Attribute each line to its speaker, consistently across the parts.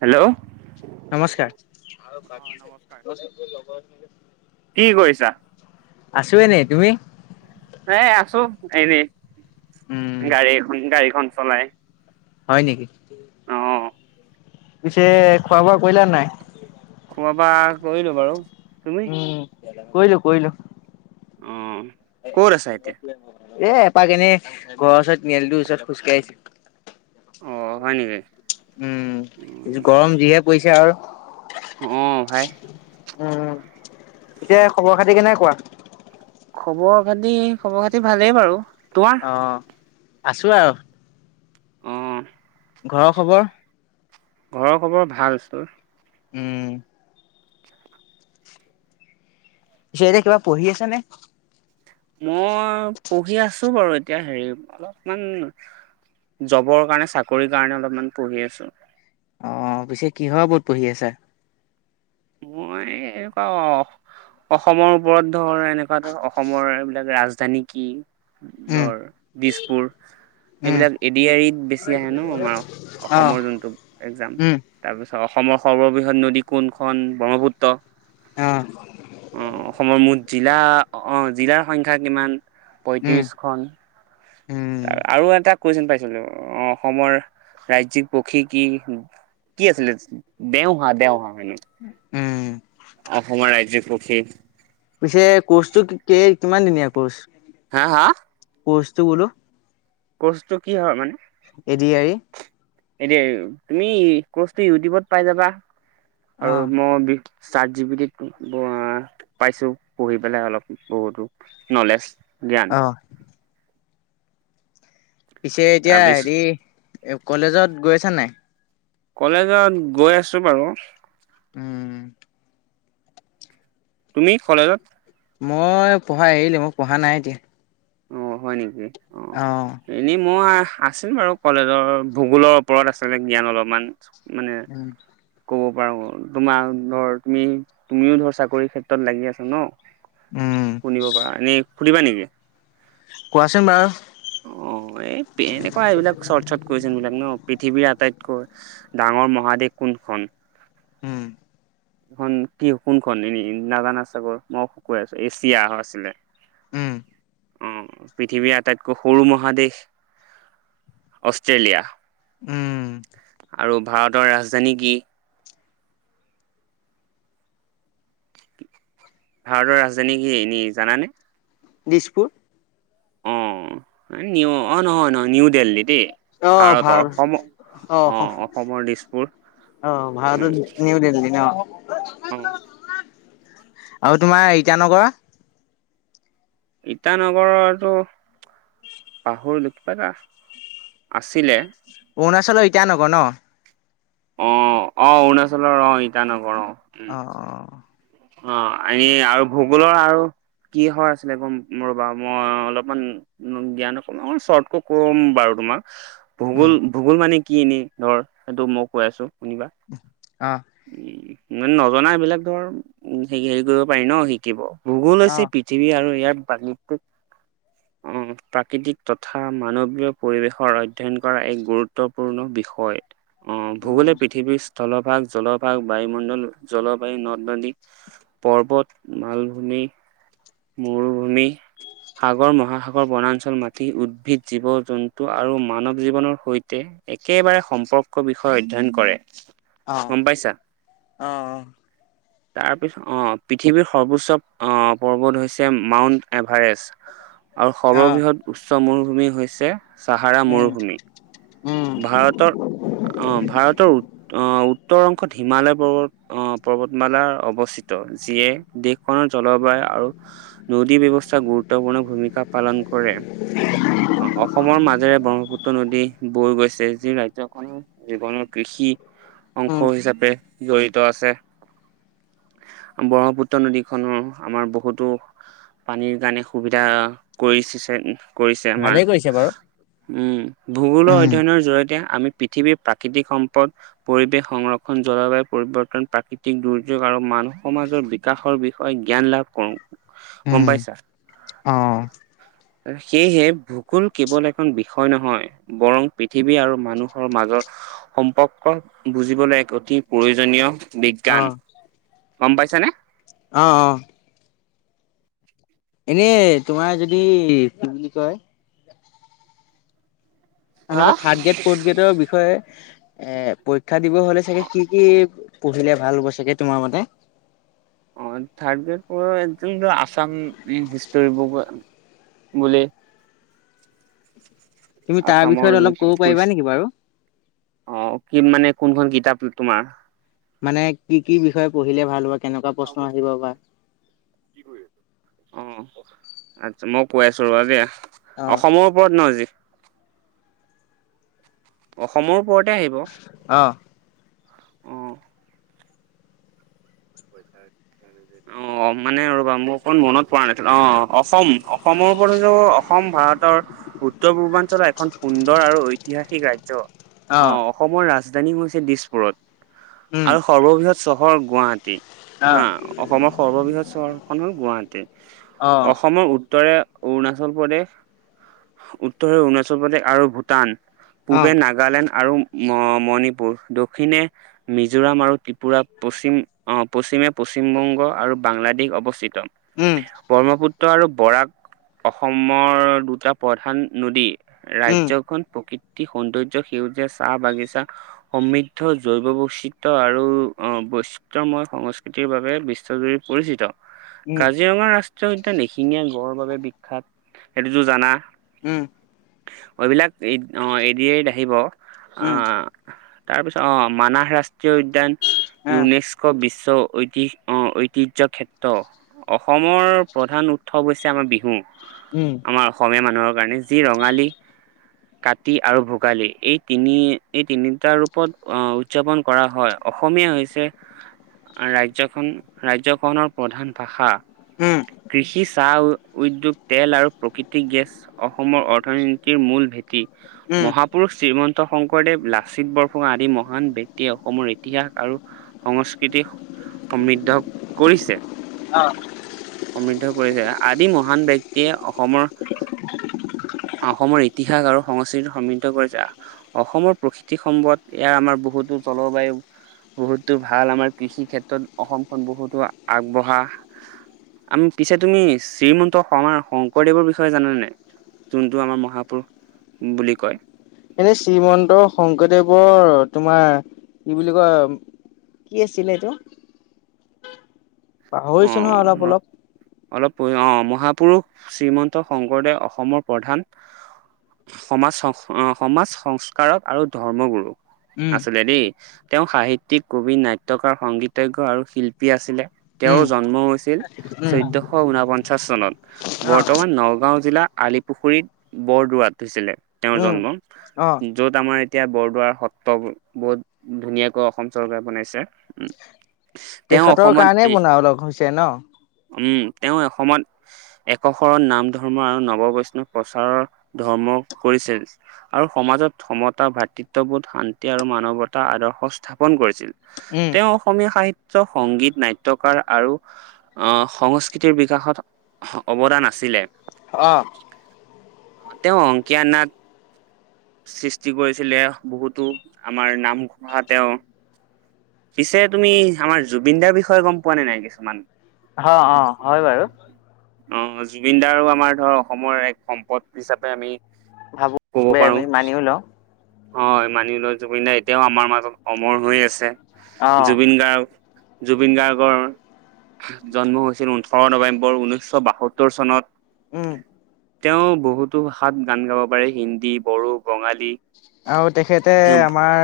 Speaker 1: Hello
Speaker 2: নমস্কাৰ আৰু
Speaker 1: অ
Speaker 2: বাকী আছে
Speaker 1: নমস্কাৰ
Speaker 2: প্ৰজেকটোৰ লগত
Speaker 1: কি কৰিছা
Speaker 2: আছো এনে তুমি
Speaker 1: এ আছো এনেই
Speaker 2: উম
Speaker 1: গাড়ী এখন গাড়ীখন চলাই
Speaker 2: হয় নেকি
Speaker 1: অ
Speaker 2: পিছে খোৱা বোৱা কৰিলা নে নাই।
Speaker 1: খোৱা বা কৰিলোঁ বাৰু তুমি
Speaker 2: উম কৰিলোঁ কৰিলোঁ।
Speaker 1: অ ক'ত আছা এতিয়া
Speaker 2: এ এপাক এনে ঘৰৰ ওচৰত মেলটোৰ ওচৰত খোজকাঢ়িছো।
Speaker 1: অ হয় নেকি?
Speaker 2: উম গৰম যিহে পৰিছে আৰু
Speaker 1: উম ভাই
Speaker 2: উম এতিয়া খবৰ খাতি কেনে কোৱা
Speaker 1: খবৰ খাতি খবৰ খাতি ভালেই বাৰু তোমাৰ
Speaker 2: অ আছো আৰু
Speaker 1: উম
Speaker 2: ঘৰৰ খবৰ
Speaker 1: ঘৰৰ খবৰ ভাল ছাৰ।
Speaker 2: উম। পিছে এতিয়া কিবা পঢ়ি আছ নে।
Speaker 1: মই পঢ়ি আছো বাৰু এতিয়া হেৰি অলপমান। জবৰ কাৰণে চাকৰিৰ কাৰণে অলপমান পঢ়ি আছো
Speaker 2: অ পিছে কিহৰ ওপৰত পঢ়ি আছা।
Speaker 1: মই [unintelligible] অসমৰ ওপৰত ধৰ এনেকুৱা ধৰ অসমৰ এইবিলাক ৰাজধানী কি।
Speaker 2: উম
Speaker 1: ধৰ দিছপুৰ।
Speaker 2: উম
Speaker 1: এইবিলাক এডি আই ত বেছি আহে ন আমাৰ
Speaker 2: অ
Speaker 1: অসমৰ যোনটো একজাম
Speaker 2: উম
Speaker 1: তাৰ পিছত। তাহ অসমৰ সৰ্ববৃহৎ নদী কোনখন ব্ৰহ্মপুত্ৰ
Speaker 2: অ
Speaker 1: অ অসমৰ মুঠ জিলা আহ জিলাৰ সংখ্যা কিমান?
Speaker 2: উম
Speaker 1: পঁয়ত্ৰিছখন।
Speaker 2: উম
Speaker 1: আৰু এটা কুৱেচন পাইছিলো অ অসমৰ ৰাজ্যিক পক্ষী কি? কি আছিলে দেওঁ হা দেওঁ হা মনুচ
Speaker 2: উম
Speaker 1: অসমৰ ৰাজ্যিক পক্ষী
Speaker 2: পিছে কৰ্চটো কেই কিমান দিনীয়া কৰ্চ
Speaker 1: হা হা
Speaker 2: কৰ্চটো বোলো
Speaker 1: কৰ্চটো কি হয় মানে
Speaker 2: এডয়াৰি।
Speaker 1: এতিয়া তুমি কৰ্ছটো ইউটিউবত পাই যাবা আৰু
Speaker 2: অ
Speaker 1: মই [unintelligible] চাৰ্ট জি পিটিত আ পাইছো পঢ়ি পেলাই অলপ বহুতো নলেজ। জ্ঞান।
Speaker 2: পিছে এতিয়া
Speaker 1: তাৰপিছত
Speaker 2: হেৰি এ কলেজত গৈ আছা নাই।
Speaker 1: কলেজত গৈ আছো বাৰু।
Speaker 2: উম'উম
Speaker 1: তুমি কলেজত।
Speaker 2: মই পঢ়া এৰিলোঁ, পঢ়া নাই এতিয়া।
Speaker 1: অ হয় নেকি অ
Speaker 2: উম
Speaker 1: এনে মই আছিল বাৰু, কলেজৰ ভূগোলৰ ওপৰত আছিলে জ্ঞান অলপমান। মানে গ। বাৰু তোমাৰ ধৰ তুমি, তুমিও ধৰ চাকৰি ক্ষেত্ৰত লাগি আছা ন।
Speaker 2: উম
Speaker 1: শুনিব পাৰা এনেই সুধিবা নেকি।
Speaker 2: কোৱাচোন বাৰু,
Speaker 1: অ অ এই এনেকুৱা এইবিলাক চৰ্ট চৰ্ট কুয়েচন বিলাক ন, পৃথিৱীৰ আটাইতকৈ ডাঙৰ মহাদেশ কো কোন খন।
Speaker 2: উম।
Speaker 1: খন কি কোনখন এনে নাজানা চাকৰ মই শুকুৱাই আছোঁ। এছিয়া আছিলে।
Speaker 2: উম
Speaker 1: অ' পৃথিৱীৰ আটাইতকৈ সৰু মহাদেশ অষ্ট্ৰেলিয়া।
Speaker 2: উম'।
Speaker 1: আৰু ভাৰতৰ ৰাজধানী কি? ভাৰতৰ ৰাজধানী কি। এনে জানানে?
Speaker 2: দিছপুৰ।
Speaker 1: অ' নিউ, নহয় নহয় নিউ দেল্লহি দে।
Speaker 2: অ
Speaker 1: ভাৰতৰ
Speaker 2: ভাৰত
Speaker 1: অসম
Speaker 2: অ
Speaker 1: আহ অসমৰ দিছপুৰ [unintelligible]
Speaker 2: অ' ভাৰতৰ নিউ দেল্লহি ন।
Speaker 1: হম।
Speaker 2: আৰু তোমাৰ ইটানগৰ
Speaker 1: ইটানগৰ এইটো। পাহুৰ লখিবা আছিলে।
Speaker 2: অৰুণাচলৰ এতিয়া নগৰ ন।
Speaker 1: অ', অ' অৰুণাচলৰ অ' ইটানগৰ অ'। উম
Speaker 2: অ' অ'।
Speaker 1: অ' এনে আৰু ভূগোলৰ আৰু। কি হয় আছিলে, গম কম ৰ'বা মই অলপমান জ্ঞান নকম অ' শ্বৰ্টকৈ কম বাৰু তোমাক। ভূগোল
Speaker 2: উম
Speaker 1: ভূগোল মানে কি এনেই ধৰ সেইটো মই কৈ আছো [unintelligible]
Speaker 2: অ'।
Speaker 1: মে নজনা এইবিলাক ধৰ হে হেৰি কৰিব পাৰি ন শিকিব ভূগোল
Speaker 2: অ
Speaker 1: হৈছে পৃথিৱী আৰু ইয়াৰ পানী টুপ। আহ প্ৰাকৃতিক তথা মানৱীয় পৰিৱেশৰ অধ্যয়ন কৰা এক গুৰুত্বপূৰ্ণ। বিষয় অ' ভূগোলে
Speaker 2: উম
Speaker 1: পৃথিৱীৰ স্থলভাগ জলপায় বায়ুমণ্ডল জলবায়ু নদ নদী পৰ্বত মালভূমি, মৰুভূমি। সাগৰ মহাসাগৰ বনাঞ্চল মাটি উদ্ভিদ জীৱ জন্তু আৰু মানৱ জীৱনৰ সৈতে [unintelligible] একেবাৰে সম্পৰ্ক বিষয়ে অধ্যয়ন কৰে।
Speaker 2: অ
Speaker 1: গম পাইছা
Speaker 2: অ
Speaker 1: [unintelligible] তাৰ পিছত অ পৃথিৱীৰ সৰ্বোচ্চ আহ' পৰ্বত হৈছে মাউণ্ট এব্ ভাৰেছ আৰু
Speaker 2: অ
Speaker 1: সৰ্ববৃহৎ উচ্চ মৰুভূমি হৈছে চাহাৰা
Speaker 2: উম
Speaker 1: মৰুভূমি [unintelligible]
Speaker 2: উম
Speaker 1: ভাৰতৰ, অ' ভাৰতৰ উ আহ উত্তৰ অংশত হিমালয় পৰ্বত আহ পৰ্বতমালাৰ অৱস্থিত। যিয়ে দেশখনৰ জলবায়ু আৰু নদী ব্যৱস্থা গুৰুত্বপূৰ্ণ ভূমিকা পালন কৰে আহ অসমৰ মাজেৰে ব্ৰহ্মপুত্ৰ নদী বৈ গৈছে যি ৰাজ্যখনৰ জীৱনৰ কৃষি অংশ
Speaker 2: উম
Speaker 1: হিচাপে জড়িত। আছে ব্ৰহ্মপুত্ৰ নদীখনৰ আমাৰ বহুতো পানীৰ কাৰণে সুবিধা কৰিছে। কৰিছে আমাৰ
Speaker 2: ভালেই কৰিছে বাৰু
Speaker 1: উম ভূগোলৰ।
Speaker 2: উম
Speaker 1: অধ্যয়নৰ জৰিয়তে আমি পৃথিৱীৰ প্ৰাকৃতিক সম্পদ পৰিৱেশ সংৰক্ষণ জলবায়ু পৰিৱৰ্তন প্ৰাকৃতিক দুৰ্যোগ আৰু মানুহ সমাজৰ বিকাশৰ বিষয়ে জ্ঞান লাভ কৰো গম
Speaker 2: উম,
Speaker 1: পাইছা।
Speaker 2: অ'
Speaker 1: সেয়েহে ভূগোল কেৱল এখন বিষয় নহয় বৰং পৃথিৱী আৰু মানুহৰ মাজৰ সম্পৰ্ক বুজিবলৈ এক অতি প্ৰয়োজনীয়। বিজ্ঞান
Speaker 2: অ',
Speaker 1: গম পাইছানে।
Speaker 2: অ', অ'। এনে তোমাৰ যদি কি বুলি কয়
Speaker 1: হা?
Speaker 2: এনেকুৱা থাৰ্ড গ্ৰেড ফৰ্থ গ্ৰেডৰ বিষয়ে এ শিক্ষা দিব হলে চাগে কি কি পঢ়িলে ভাল হ'ব চাগে তোমাৰ মতে
Speaker 1: অ থাৰ্ড গ্ৰেড পদ আসাম হিষ্টৰি বুক বোলে
Speaker 2: তুমি তাৰ
Speaker 1: আছামৰ
Speaker 2: বিষয়ত
Speaker 1: যোন
Speaker 2: অলপ ক'ব
Speaker 1: ক
Speaker 2: পাৰিবা নেকি বাৰু?
Speaker 1: অ কি মানে কোনখনোন কিতাপ তোমাৰ
Speaker 2: মানে কি কি বিষয়ে? পঢ়িলে ভাল হব কেনেকুৱা প্ৰশ্ন আহিব বা
Speaker 1: অ আচ্ছা মই কৈ আছো ৰবা দিয়া
Speaker 2: অ',
Speaker 1: অসমৰ ওপৰত ন আজি অসমৰ ওপৰতে আহিব।
Speaker 2: অ',
Speaker 1: অ অ' মানে ৰবা মোৰ অকণ মনত পৰা নাছিলে অ' অসম। সমৰ উপযোগ অসম ভাৰতৰ উত্তৰ পূৰ্বাঞ্চলৰ এখন সুন্দৰ আৰু ঐতিহাসিক ৰাজ্য অ অসমৰ ৰাজধানী হৈছে দিছপুৰত
Speaker 2: উম,
Speaker 1: আৰু সৰ্ববৃহৎ চহৰ গুৱাহাটী হা
Speaker 2: অ',
Speaker 1: অসমৰ সৰ্ববৃহৎ চহৰখন হ'ল গুৱাহাটী
Speaker 2: অ',
Speaker 1: অসমৰ উত্তৰে অৰুণাচল প্ৰদেশ উত্তৰে অৰুণাচল প্ৰদেশ আৰু ভূটান পূবে
Speaker 2: অ',
Speaker 1: নাগালেণ্ড আৰু ম মণিপুৰ দক্ষিণে মিজোৰাম আৰু ত্ৰিপুৰা পশ্চিম অ' পশ্চিমে পশ্চিমবংগ আৰু বাংলাদেশ অৱস্থিত
Speaker 2: উম,
Speaker 1: ব্ৰহ্মপুত্ৰ। আৰু বৰাক অসমৰ দুটা প্ৰধান নদী
Speaker 2: উম,
Speaker 1: ৰাজ্যখন প্ৰকৃত সৌন্দৰ্য সেউজীয়া চাহ বাগিচা সমৃদ্ধ জৈৱ বৈচিত আৰু। পিত্ৰময় সংস্কৃতিৰ বাবে বিশ্বজুৰি পৰিচিত।
Speaker 2: উম,
Speaker 1: কাজিৰঙা ৰাষ্ট্ৰীয় উদ্যয়ান নিশিঙীয়া গড়ৰ বাবে বিখ্যাত সেইটোতোৰ জানা।
Speaker 2: উম।
Speaker 1: এইবিলাক এদি এৰি আহিব।
Speaker 2: উম,
Speaker 1: তাৰপিছত অ মানাহ ৰাষ্ট্ৰীয় উদ্যান
Speaker 2: আ,
Speaker 1: ইউনেস্কো বিশ্ব ঐতিহ অ' ঐতিহ ঐতিৰ্যক্ষেত্ৰ অসমৰ প্ৰধান উৎসৱ হৈছে আমাৰ বিহু।
Speaker 2: উম,
Speaker 1: আমাৰ অসমীয়া মানুহৰ কাৰণে যি ৰঙালী কাতি আৰু ভোগালী এই তিনি এই তিনিটা ৰূপত আহ উদযাপন কৰা হয় অসমীয়া হৈছে ৰাজ্যখন ৰাজ্যখনৰ প্ৰধান ভাষা
Speaker 2: উম,
Speaker 1: কৃষি চাহ উদ্যোগ তেল আৰু প্ৰকৃতিক গেছ অসমৰ অৰ্থনীতিৰ মূল ভেটি
Speaker 2: উম,
Speaker 1: মহাপুৰুষ শ্ৰীমন্ত শংকৰদেৱ লাচিত বৰফুঙা আদি মহান ব্যক্তিয়ে অসমৰ ইতিহাস আৰু সংস্কৃতি সমৃদ্ধ কৰিছে
Speaker 2: অ'।
Speaker 1: সমৃদ্ধ কৰিছে আদি মহান ব্যক্তিয়ে অসমৰ অসমৰ ইতিহাস আৰু সংস্কৃতি সমৃদ্ধ কৰি যা অসমৰ প্ৰকৃতি সম্পদ ইয়াৰ আমাৰ বহুত জলবায়ু বহুত। ভাল আমাৰ কৃষি ক্ষেত্ৰত অসমখন বহুতো আগবঢ়া। আমি পিছে তুমি শ্ৰীমন্ত শমাৰ শংকৰদেৱৰ বিষয়ে জানা নে নাই। যোনটো আমাৰ মহাপুৰুষ বুলি কয়
Speaker 2: এনেই শ্ৰীমন্ত শংকৰদেৱৰ তোমাৰ কি বুলি কয় কি আছিলে এইটো পাহৰিছো নহয় অলপ অলপ
Speaker 1: অলপ় অ মহাপুৰুষ শ্ৰীমন্ত শংকৰদেৱ অসমৰ প্ৰধান সমাজ সমাজ সংস্কাৰক আৰু ধৰ্ম গুৰু
Speaker 2: উম
Speaker 1: আছিলে দেই তেওঁ সাহিত্যিক কবি নাট্যাকাৰ সংগীতজ্ঞ আৰু শিল্পী আছিলে তেওঁৰ
Speaker 2: উম
Speaker 1: জন্ম হৈছিল
Speaker 2: উম
Speaker 1: চৈধ্যয়শ ঊনপঞ্চাশ চনত
Speaker 2: অ
Speaker 1: বৰ্তমান নগাঁও জিলা আলিপুখুৰীত বৰদোৱাত হৈছিলে তেওঁৰ
Speaker 2: উম
Speaker 1: জন্ম
Speaker 2: অ
Speaker 1: য'ত আমাৰ এতিয়া বৰদোৱাৰ সত্ৰ বহুত ধুনীয়াকৈ অসম চৰকাৰে বনাইছে উম তেওঁ
Speaker 2: তেখেতৰ
Speaker 1: অসমত
Speaker 2: কাৰণেই
Speaker 1: এ
Speaker 2: বন [unintelligible] হৈছে ন
Speaker 1: উম তেওঁ এ অসমত একশৰণ নাম ধৰ্ম আৰু নৱ বৈষ্ণৱ প্ৰচাৰৰ ধৰ্ম কৰিছিল আৰু সমাজত সমতা ভাতৃত্ববোধ শান্তি আৰু মানৱতা আদৰ্শ স্থাপন কৰিছিল।
Speaker 2: উম
Speaker 1: তেওঁ অসমীয়া সাহিত্য সংগীত নাট্য নাট্যকাৰ আৰু আহ সংস্কৃতিৰ বিকাশত অৱদান আছিলে
Speaker 2: অ
Speaker 1: অ তেওঁ অংকিয়া নাট সৃষ্টি কৰিছিলে বহুতো আমাৰ নামঘোষা তেওঁ পিছে তুমি আমাৰ জুবিন দাৰ বিষয়ে গম পোৱা নে নাই কিছুমান
Speaker 2: অ অ হয় বাৰু
Speaker 1: অ জুবিন দাৰো আমাৰ ধৰ অসমৰ এক সম্পদ হিচাপে আমি
Speaker 2: ভাবো
Speaker 1: কব
Speaker 2: সবে আমি
Speaker 1: পাৰো
Speaker 2: মানিও লওঁ
Speaker 1: হয় মানিলয় জুবিন গাৰ্গ এতিয়াও আমাৰ মাজত অমৰ হৈ আছে
Speaker 2: অ
Speaker 1: জুবিন গাৰ্গ জুবিন গাৰ্গৰ জন্ম হৈছিল ওঠৰ নৱেম্বৰ ঊনৈশ বাসত্তৰ চনত।
Speaker 2: উম।
Speaker 1: তেওঁ বহুতো ভাষাত গান গাব পাৰে হিন্দী বড়ো বঙালী।
Speaker 2: আৰু তেখেতে
Speaker 1: তেওঁ
Speaker 2: আমাৰ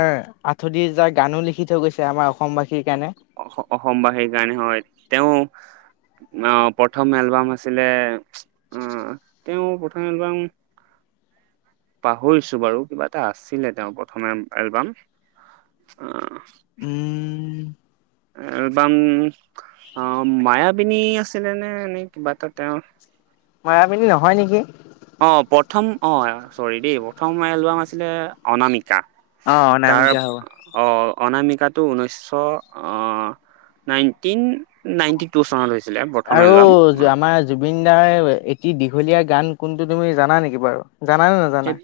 Speaker 2: আঠতিৰিশ হেজাৰ গানো লিখি থৈ গৈছে আমাৰ অসমবাসীৰ কাৰণে।
Speaker 1: অসমবাসীৰ কাৰণে হয় তেওঁ। আহ প্ৰথম এলবাম আছিলে আহ তেওঁ প্ৰথম এলবাম। পাহৰিছো বাৰু কিবা এটা আছিলে তেওঁ প্ৰথমে এলবাম অ'।
Speaker 2: উম
Speaker 1: এলবাম মায়াবিনী আছিলে নে এনে ই কিবা এটা তেওঁৰ।
Speaker 2: মায়াবিনী নহয় নেকি?
Speaker 1: অ' প্ৰথম অ' চৰি দেই প্ৰথম এলবাম আছিলে অনামিকা।
Speaker 2: অ
Speaker 1: তাৰ
Speaker 2: অনামিকা হ'ব
Speaker 1: অ'। অনামিকাটো ঊনৈছশ নাইনটিন নাইণ্টি টু চনলৈ হৈছে।
Speaker 2: আৰু আমাৰ। জুবিন দাৰ এটি দীঘলীয়া গান কোনটো তুমি জানা নেকি বাৰু জানানে নাজানা।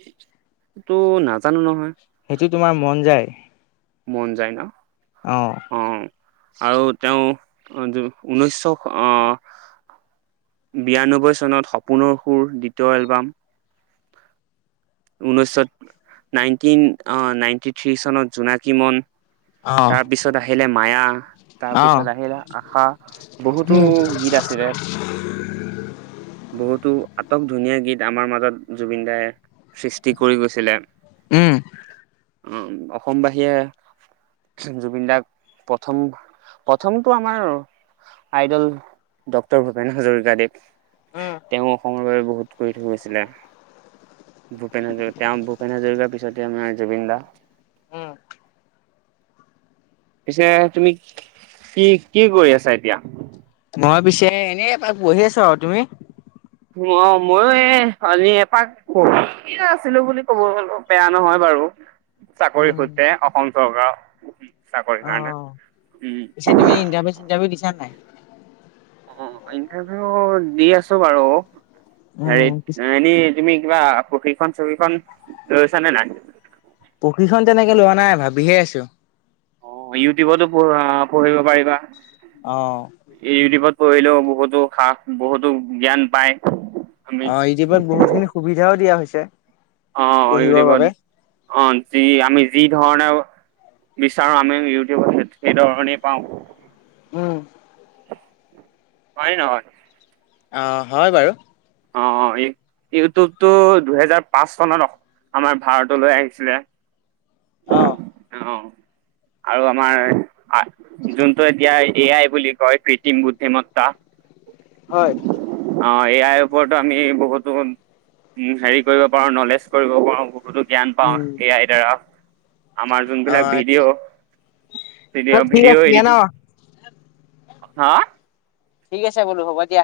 Speaker 1: টো নাজানো নহয়।
Speaker 2: সেইটো তোমাৰ মন যায়।
Speaker 1: মন যায় ন।
Speaker 2: অ'।
Speaker 1: আৰু তেওঁ উন্যসো আহ বিৰান্নবৈ চনত সপোনৰ সুৰ দ্বিতীয় এলবাম ঊনৈছশ নাইনটিন নাইনটি থ্ৰী চনত জোনাকী মন।
Speaker 2: অ',
Speaker 1: তাৰপিছত আহিলে মায়া
Speaker 2: অ',
Speaker 1: তাৰপিছত আহিলে আশা বহুতো
Speaker 2: উম,
Speaker 1: গীত আছিলে। বহুতো, আটক ধুনীয়া গীত আমাৰ মাজত জুবিন দাই সৃষ্টি কৰি গৈছিলে।
Speaker 2: উম,
Speaker 1: উ অসমবাসীয়ে, জুবিন দাক প্ৰথম প্ৰথমটো আমাৰ আইদল ড্টৰ ভূপেন হাজৰিকাদেৱ
Speaker 2: উম,
Speaker 1: তেওঁ অসমৰ বাবে বহুত কৰি থৈ গৈছিলে। ভূপেন হাজৰিকা, তেওঁ ভূপেন হাজৰিকাৰ পিছতে আমাৰ জুবিন দা।
Speaker 2: উম।
Speaker 1: পিছে তুমি কি কি কৰি আছা এতিয়া?
Speaker 2: মই পিছে এনেই পঢ়ি আছো আৰু, তুমি?
Speaker 1: অ', ময়ো এই আজি এপাক পঢ়িয়ে আছিলো বুলি ক'ব বেয়া নহয় বাৰু। চাকৰি
Speaker 2: উম,
Speaker 1: সূত্ৰে অসম চৰকাৰৰ। চাকৰিৰ কাৰণে
Speaker 2: অ',
Speaker 1: উম
Speaker 2: পিছে তুমি ইণ্টাৰভিউ চিটাৰভিউ দিছা নাই?
Speaker 1: অ', ইণ্টাৰভিউ দি আছো বাৰু
Speaker 2: উম,
Speaker 1: হেৰিত এনে তুমি কিবা পশিক্ষণখন চশিক্ষণখন লৈছা নে নাই?
Speaker 2: প্ৰশিক্ষণ তেনেকে লোৱা নাই ভাবিহে আছো।
Speaker 1: অ' ইউটিউবতো পঢ পঢ়িব পাৰিবা
Speaker 2: অ',
Speaker 1: এই ইউটিউবত কৰিলেও বহুতো সাহ বহুতো জ্ঞান পায়। আমি
Speaker 2: অ ইটিপত বহুতখিনি সুবিধাও দিয়া হৈছে।
Speaker 1: অ'
Speaker 2: পঢ়িবৰ
Speaker 1: ইউটিউবত
Speaker 2: বাবে।
Speaker 1: অ' যি আমি যি ধৰণে বিচাৰো আমি ইউটিউবত সেইধৰণেই পাওঁ।
Speaker 2: উম,
Speaker 1: হয় ন হয়,
Speaker 2: অ' হয় বাৰু।
Speaker 1: অ', অ' এই, ইউটিউবতটো দুহেজাৰ পাঁচ চনত আমাৰ ভাৰতলৈ আহিছিলে।
Speaker 2: অ'।
Speaker 1: অ'। আৰু আমাৰ যোনটো এতিয়া এ আই বুলি কয় কৃত্ৰিম বুদ্ধিমত্তা
Speaker 2: হয়।
Speaker 1: এই আইৰ ওপৰতো আমি বহুতো উ হেৰি কৰিব পাৰো নলেজ কৰিব পাৰো। বহুতো জ্ঞান পাওঁ
Speaker 2: উম,
Speaker 1: এ য়াই দ্বাৰা আমাৰ যোনবিলাক
Speaker 2: অ',
Speaker 1: ভিডিঅ'
Speaker 2: ঠিক
Speaker 1: ভিডিঅ
Speaker 2: আছে দিয়া
Speaker 1: এডিটিং
Speaker 2: ন'
Speaker 1: হা
Speaker 2: ঠিক আছে বোলো হ'ব দিয়া।